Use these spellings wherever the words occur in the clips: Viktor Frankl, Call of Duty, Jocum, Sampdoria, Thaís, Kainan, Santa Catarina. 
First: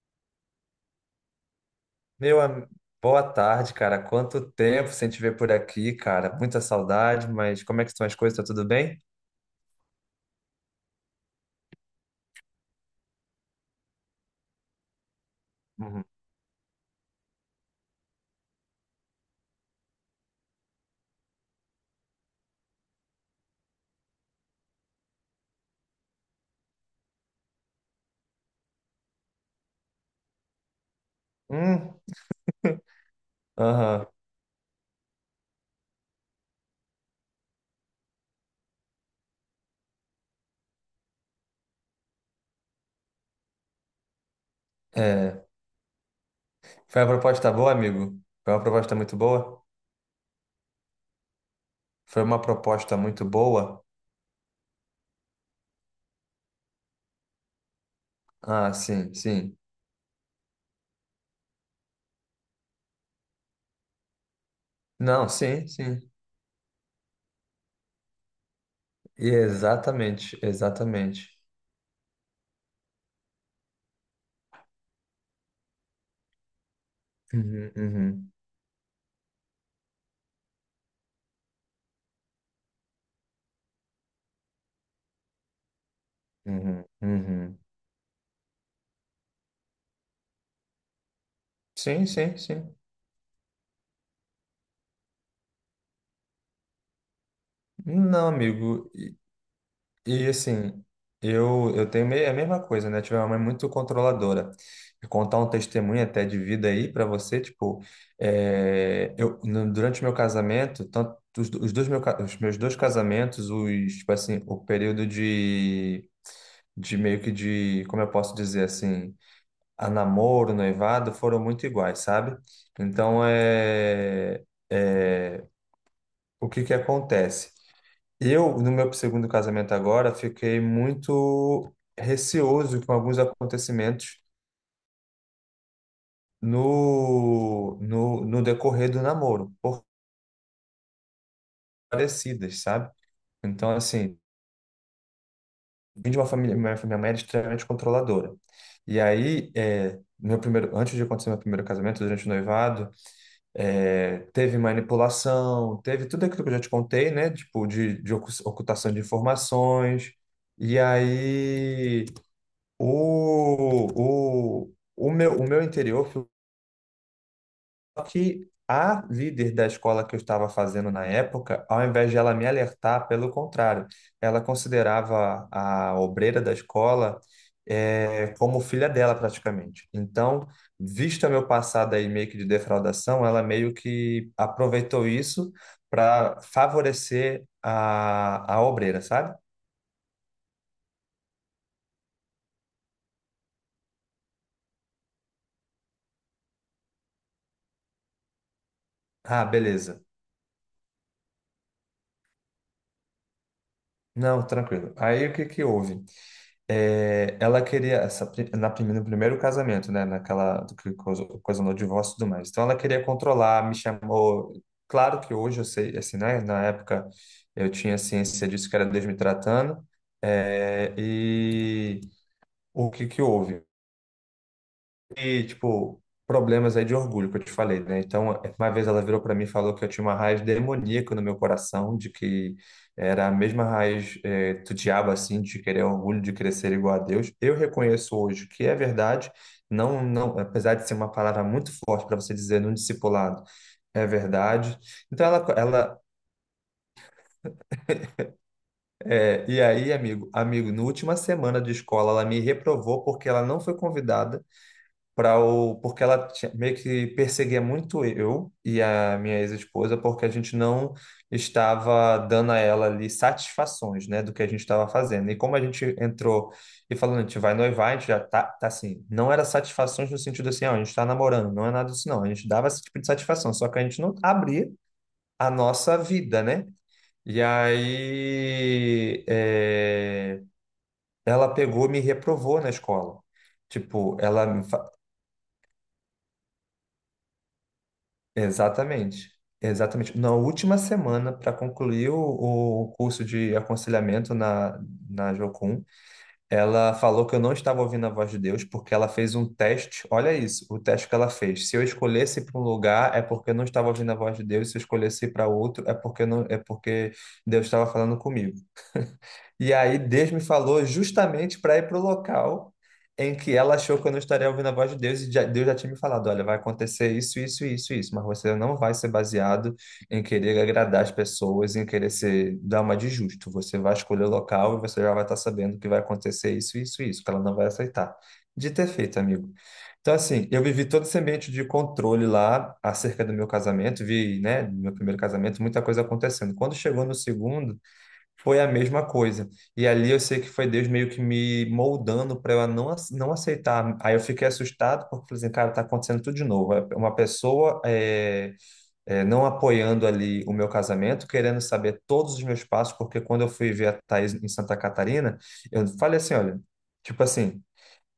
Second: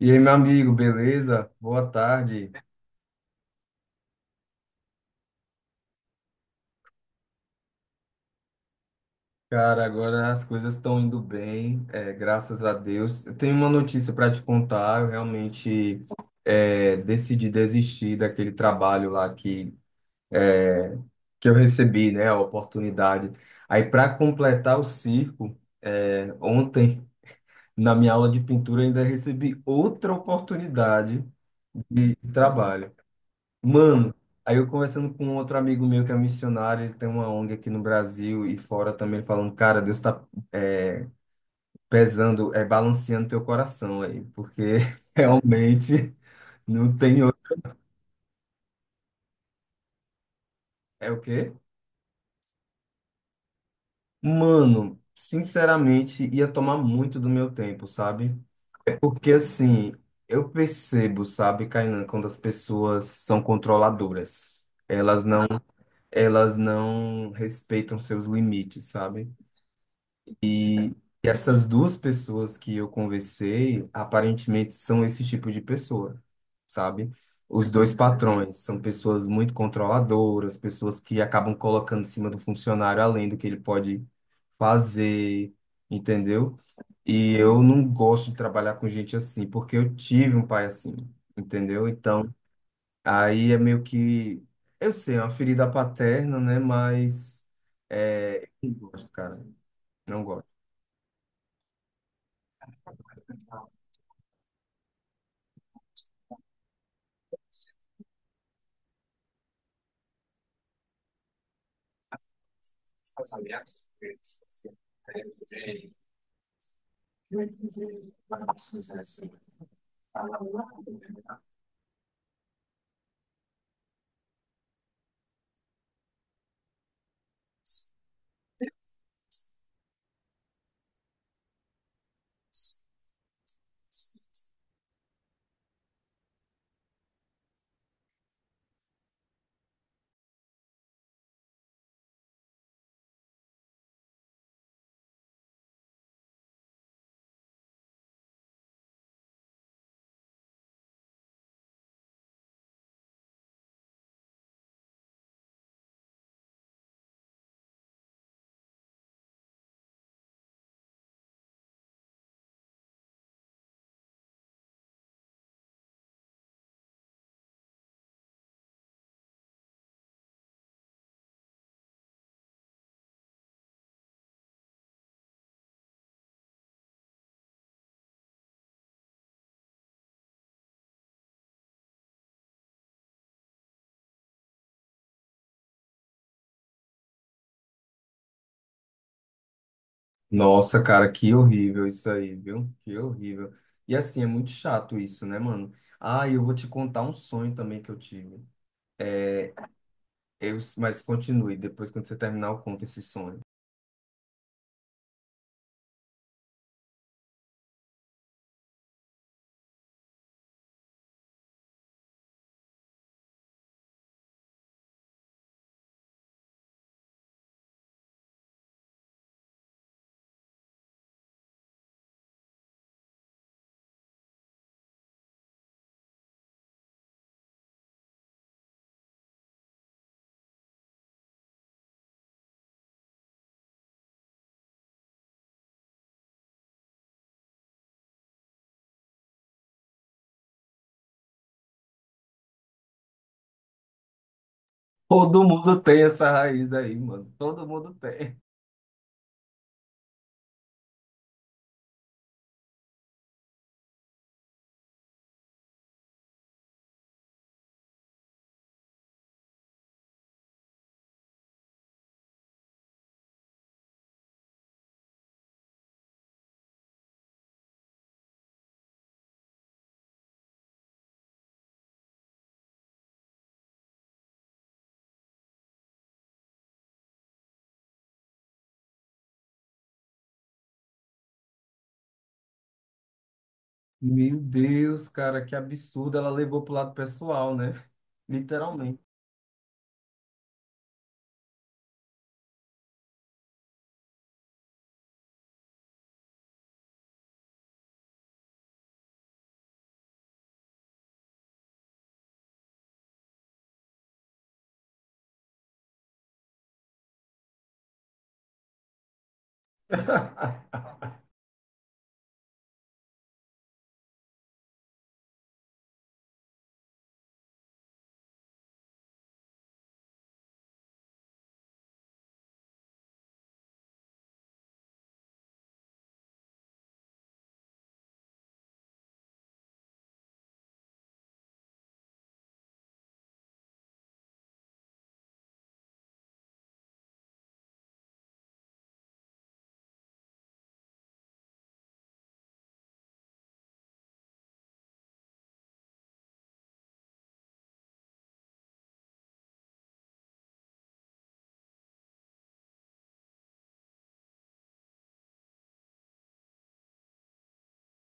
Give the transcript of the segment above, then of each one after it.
E aí, meu amigo, beleza? Boa Meu, tarde. Boa tarde, cara. Quanto tempo sem te ver por aqui, cara. Muita saudade, mas como é que estão as coisas? Tá tudo bem? Cara, agora as coisas estão indo bem, graças a Deus. Eu tenho uma notícia para te contar. Eu realmente Uhum. Decidi desistir daquele trabalho lá que eu recebi, né? A oportunidade. Aí, para completar o circo, ontem, na minha aula de pintura, eu ainda recebi outra oportunidade Hum, de trabalho. aham. Mano, aí eu conversando com um outro amigo meu que é missionário, ele tem uma ONG aqui no Brasil e fora também, ele falando, cara, Deus tá é, pesando, é balanceando teu coração aí, porque É. realmente não Foi uma tem outro. proposta boa, amigo? Foi uma proposta muito boa? É o quê? Foi uma proposta muito boa? Mano, sinceramente, ia tomar muito do meu tempo, sabe? Ah, É sim, porque sim. assim, eu percebo, sabe, Kainan, quando as pessoas são controladoras. Não, sim, sim. Elas não respeitam seus limites, E sabe? exatamente, E exatamente. essas duas pessoas que eu conversei, aparentemente são esse tipo de pessoa, sabe? Os Uhum, dois uhum, patrões são pessoas muito controladoras, pessoas que acabam colocando em cima do funcionário além do que ele pode fazer, entendeu? uhum, E uhum. eu não gosto de trabalhar com gente assim, porque eu tive um pai assim, entendeu? Sim, Então, sim, sim. aí é meio que, eu sei, é uma ferida paterna, né? Mas Não, é, eu não amigo. gosto, cara, não E gosto. assim, eu é a mesma coisa, né? Tive uma mãe é muito controladora. Vou contar um testemunho até de vida aí para você, tipo, é, eu, no- durante o meu casamento, tanto os dois os meus dois casamentos, Casamento, os, tipo assim, o assim, período é, é, de meio que de, como eu posso dizer assim, a namoro, noivado, foram muito iguais, sabe? Então, é, o que que acontece? Eu, no meu segundo casamento agora, fiquei muito receoso com alguns acontecimentos no decorrer do namoro, por parecidas, sabe? Então, assim, vim de uma família, minha mãe era extremamente controladora. E aí, é, meu primeiro, antes de acontecer meu primeiro casamento, durante o noivado, é, teve manipulação, teve tudo aquilo que eu já te contei, né? Tipo, de ocultação de informações. E aí. O meu interior foi que a líder da escola que eu estava fazendo na época, ao invés de ela me alertar, pelo contrário, ela considerava a obreira da escola como filha dela praticamente. Então, vista meu passado aí meio que de defraudação, ela meio que aproveitou isso para favorecer a obreira, sabe? nossa, cara, que horrível isso aí, viu? Que horrível. E assim, é muito chato isso, né, mano? Ah, eu vou te contar um sonho também que eu tive. Ah, É, beleza. eu, mas continue, depois quando você terminar, eu conto esse sonho. Não, tranquilo. Aí o que que houve? É, ela queria, essa, pri- na, prime- no primeiro casamento, né? Naquela ocasionou o divórcio e tudo mais. Então ela queria controlar, me chamou. Claro que hoje eu sei, assim, né? Na época eu tinha ciência disso que era Deus me tratando. É, e o que que houve? E, tipo, problemas aí de orgulho que eu te falei, né? Então, uma vez ela virou para mim e falou que eu tinha uma raiz demoníaca no meu coração, de que era a mesma raiz do diabo, assim, de querer orgulho, de querer ser igual a Deus. Eu reconheço hoje que é verdade, não, não, apesar de ser uma palavra muito forte para você dizer num discipulado, é verdade. Então, Todo mundo tem essa raiz aí, mano. Todo mundo tem. E aí, amigo, amigo, na última semana de escola, ela me reprovou porque ela não foi convidada para o porque ela tinha- meio que perseguia muito eu e a minha ex-esposa porque a gente não estava dando a ela ali satisfações, né, do que a gente estava fazendo. E como a gente entrou e falando, a gente vai noivar, a gente já tá, tá assim, não era satisfações no sentido assim, ó, a gente está namorando, não é nada disso não. A gente dava esse tipo de satisfação, só que a gente não abria a nossa vida, né? E aí, é, ela pegou, e me reprovou na escola. Tipo, Meu Deus, cara, que absurdo. Ela levou pro lado pessoal, né? Literalmente. Exatamente, exatamente. Na última semana, para concluir o curso de aconselhamento na Jocum, ela falou que eu não estava ouvindo a voz de Deus porque ela fez um teste. Olha isso, o teste que ela fez. Se eu escolhesse para um lugar, é porque eu não estava ouvindo a voz de Deus. Se eu escolhesse para outro, é porque eu não, é porque Deus estava falando comigo. E aí Deus me falou justamente para ir para o local em que ela achou que eu não estaria ouvindo a voz de Deus e Deus já tinha me falado, olha, vai acontecer isso, isso, isso, isso, mas você não vai ser baseado em querer agradar as pessoas, em querer ser dar uma de justo. Você vai escolher o local e você já vai estar sabendo que vai acontecer isso, isso, isso, que ela não vai aceitar. De ter feito, amigo. Então, assim, eu vivi todo esse ambiente de controle lá acerca do meu casamento, vi, né, do meu primeiro casamento, muita coisa acontecendo. Quando chegou no segundo, foi a mesma coisa. E ali eu sei que foi Deus meio que me moldando para eu não, ace- não aceitar. Aí eu fiquei assustado porque falei assim, cara, tá acontecendo tudo de novo. É, uma pessoa não apoiando ali o meu casamento, querendo saber todos os meus passos, porque quando eu fui ver a Thaís em Santa Catarina, eu falei assim, olha, tipo assim.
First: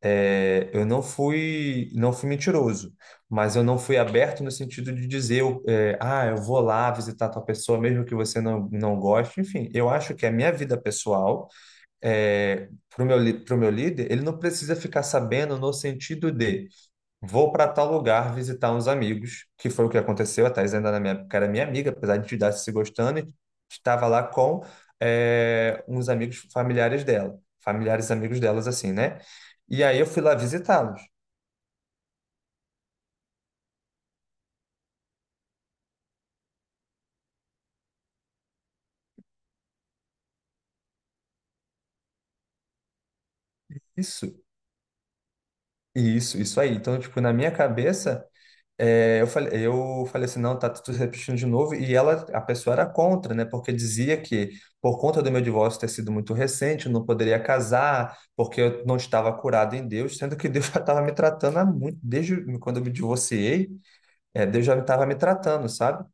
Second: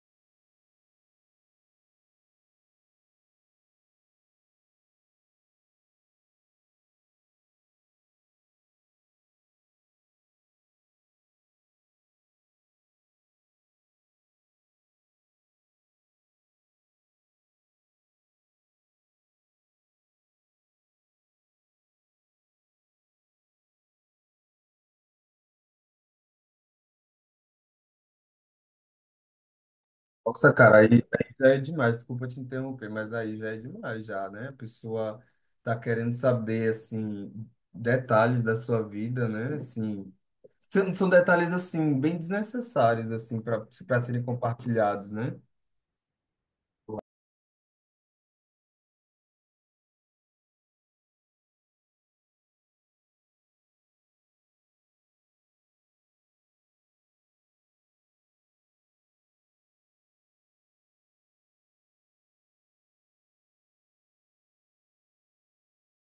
É, eu não fui, não fui mentiroso, mas eu não fui aberto no sentido de dizer, eu vou lá visitar tal pessoa, mesmo que você não goste. Enfim, eu acho que a minha vida pessoal, é, para o pro meu líder, ele não precisa ficar sabendo no sentido de. Vou para tal lugar visitar uns amigos, que foi o que aconteceu. A Thais ainda na minha época era minha amiga, apesar de a gente estar se gostando, e estava lá com uns amigos familiares dela, familiares amigos delas, assim, né? E aí eu fui lá Nossa, cara, visitá-los. aí já é demais. Desculpa te interromper, mas aí já é demais, já, né? A pessoa tá querendo saber, assim, detalhes da sua vida, né? Assim, são detalhes, assim, bem desnecessários, assim, para serem Isso, compartilhados, né? isso aí. Então, tipo, na minha cabeça. É, eu falei assim, não, tá tudo repetindo de novo. E ela, a pessoa era contra, né? Porque dizia que, por conta do meu divórcio ter sido muito recente, eu não poderia casar, porque eu não estava curado em Deus, sendo que Deus já estava me tratando há muito, desde quando eu me divorciei, é, Deus já estava me tratando, sabe?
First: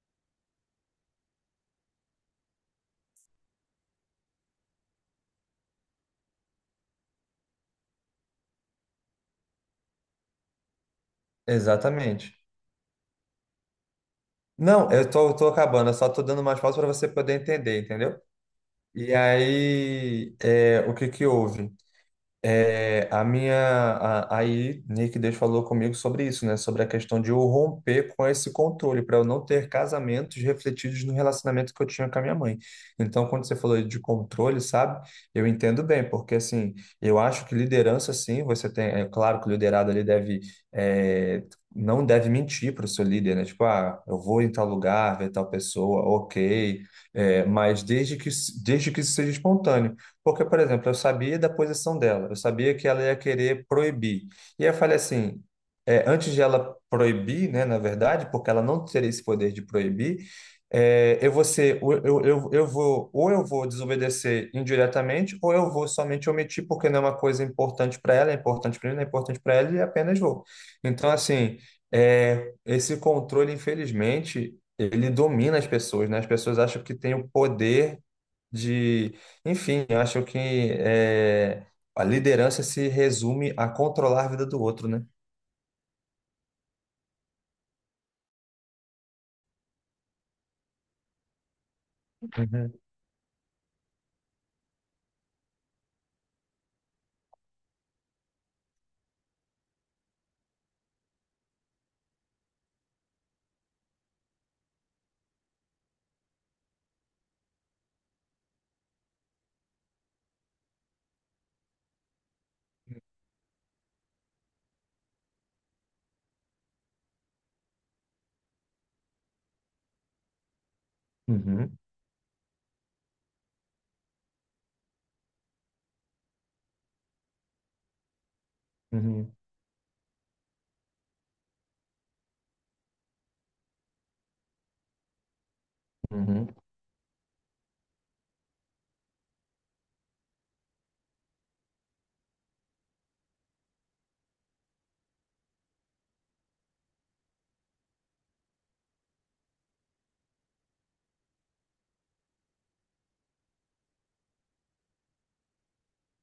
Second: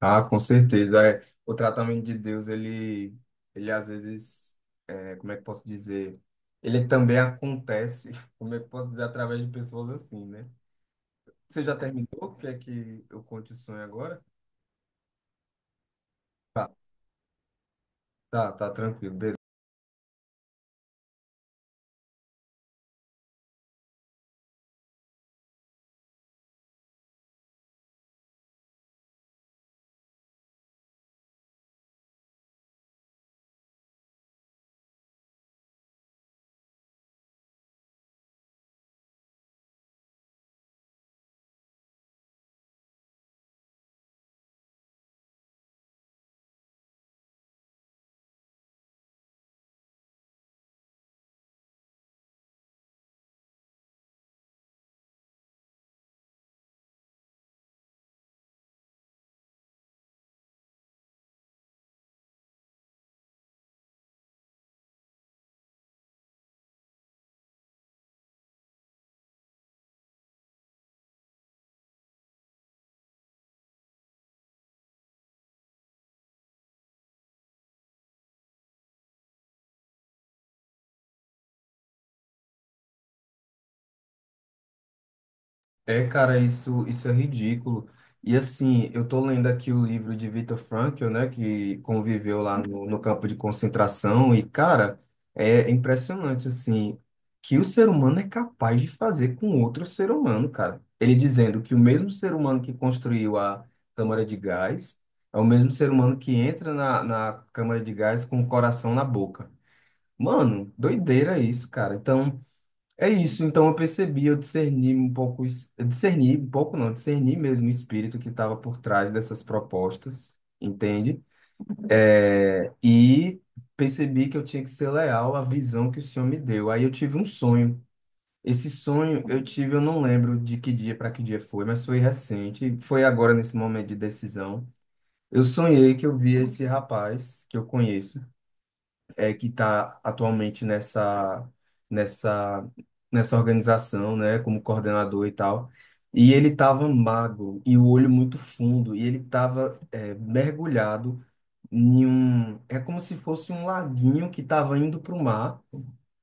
Ah, com certeza. O tratamento de Deus, ele às vezes, como é que posso dizer? Ele também acontece, como é que posso dizer, através de pessoas assim, né? Você já terminou? Exatamente. Quer que eu conte o sonho agora? Não, eu tô acabando, eu só tô dando mais pausas para você poder entender, entendeu? Tá, tá E tranquilo, beleza. aí, é, o que que houve? É, aí Nick Deus falou comigo sobre isso, né? Sobre a questão de eu romper com esse controle, para eu não ter casamentos refletidos no relacionamento que eu tinha com a minha mãe. Então, quando você falou de controle, sabe? Eu entendo bem, porque assim, eu acho que liderança, sim, você tem, é claro que o liderado ali deve, é, não deve mentir para o seu líder, né? Tipo, ah, eu vou em tal lugar, ver tal pessoa, ok. É, desde que isso seja espontâneo. Porque, por exemplo, eu sabia da posição dela, eu sabia que ela ia querer proibir. E aí eu falei assim, é, antes de ela proibir, né, na verdade, porque ela não teria esse poder de proibir, é, eu vou, ou eu vou desobedecer indiretamente, ou eu vou somente omitir porque não é uma coisa importante para ela, é importante para mim, não é importante para ela, e apenas vou. Então, assim, é, esse controle, infelizmente, ele domina as pessoas, né? As pessoas acham que tem o poder de, enfim, eu acho que é, a liderança se resume a controlar a vida do outro, né? É, cara, isso é ridículo. E assim, eu tô lendo aqui o livro de Viktor Frankl, né, que conviveu lá Uhum, no campo de concentração, e, cara, é impressionante, assim, que o ser humano é capaz de fazer com outro ser humano, cara. Ele dizendo que o mesmo ser humano que construiu a câmara de gás é o mesmo ser humano que entra na câmara de gás com o coração na boca. Mano, doideira isso, cara. Então. É isso, então eu percebi, eu discerni um pouco, eu discerni um pouco não, discerni mesmo o espírito que estava por trás dessas propostas, entende? uhum, E percebi que eu tinha que ser leal à visão que o Senhor me deu. Aí eu tive um sonho. Esse sonho uhum, eu tive, eu não lembro de que dia para que dia foi, mas foi recente, foi agora nesse momento de decisão. Eu sonhei que eu via uhum, esse rapaz que eu conheço que está atualmente nessa, nessa organização, né, como coordenador e tal. E ele estava magro e o olho muito fundo, e ele estava mergulhado em um. É como se fosse um laguinho que estava indo para o mar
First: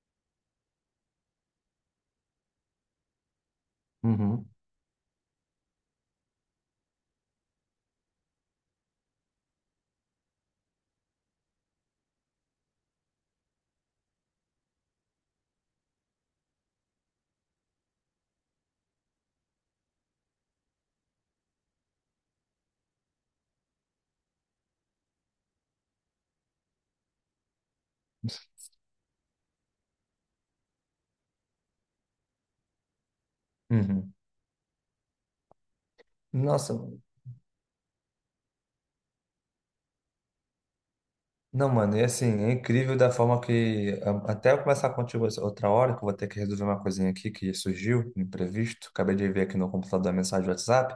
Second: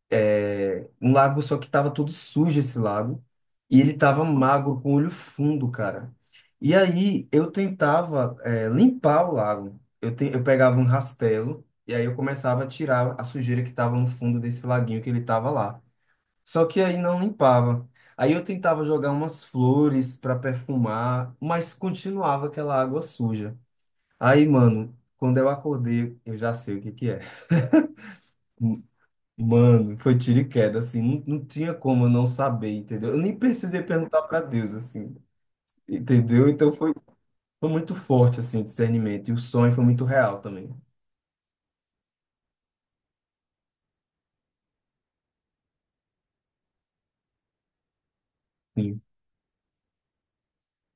um lago, só que tava todo sujo esse lago. E ele tava uhum. magro, com o olho fundo, cara. E aí eu tentava, é, limpar o lago. Eu pegava um rastelo e aí eu começava a tirar a sujeira que tava no fundo desse laguinho que ele tava lá. Só que aí não limpava. Aí eu tentava jogar umas flores para perfumar, mas continuava aquela água suja. Aí, mano, quando eu acordei, eu já sei o que que é. Mano, foi tiro e queda, assim, não tinha como eu não saber, entendeu? Eu nem precisei Uhum. perguntar para Deus, assim, entendeu? Então Nossa, foi muito forte, assim, o discernimento, e o sonho foi muito real também. não, mano, e assim, é incrível da forma que, até eu começar contigo essa outra hora, que eu vou ter que resolver uma coisinha aqui que surgiu, imprevisto, Sim. acabei de ver aqui no computador a mensagem do WhatsApp.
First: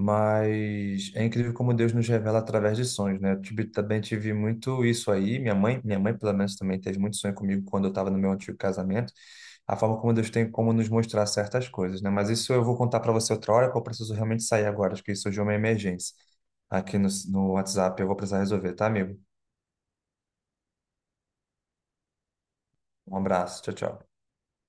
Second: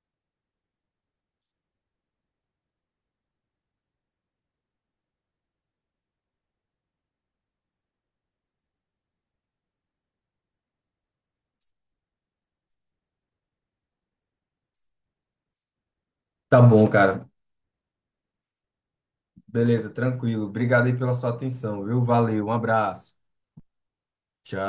Mas é incrível como Deus nos revela através de sonhos, né? Também tive muito isso aí. Minha mãe pelo menos também teve muito sonho comigo quando eu estava no meu antigo casamento. A forma como Deus tem como nos mostrar certas coisas, né? Mas isso eu vou contar para você outra hora, porque eu preciso realmente sair agora. Acho que surgiu uma emergência Tá bom, aqui cara. no WhatsApp. Eu vou precisar resolver, tá, amigo? Beleza, tranquilo. Obrigado aí pela sua atenção, viu? Valeu, um abraço. Um abraço. Tchau, tchau. Tchau.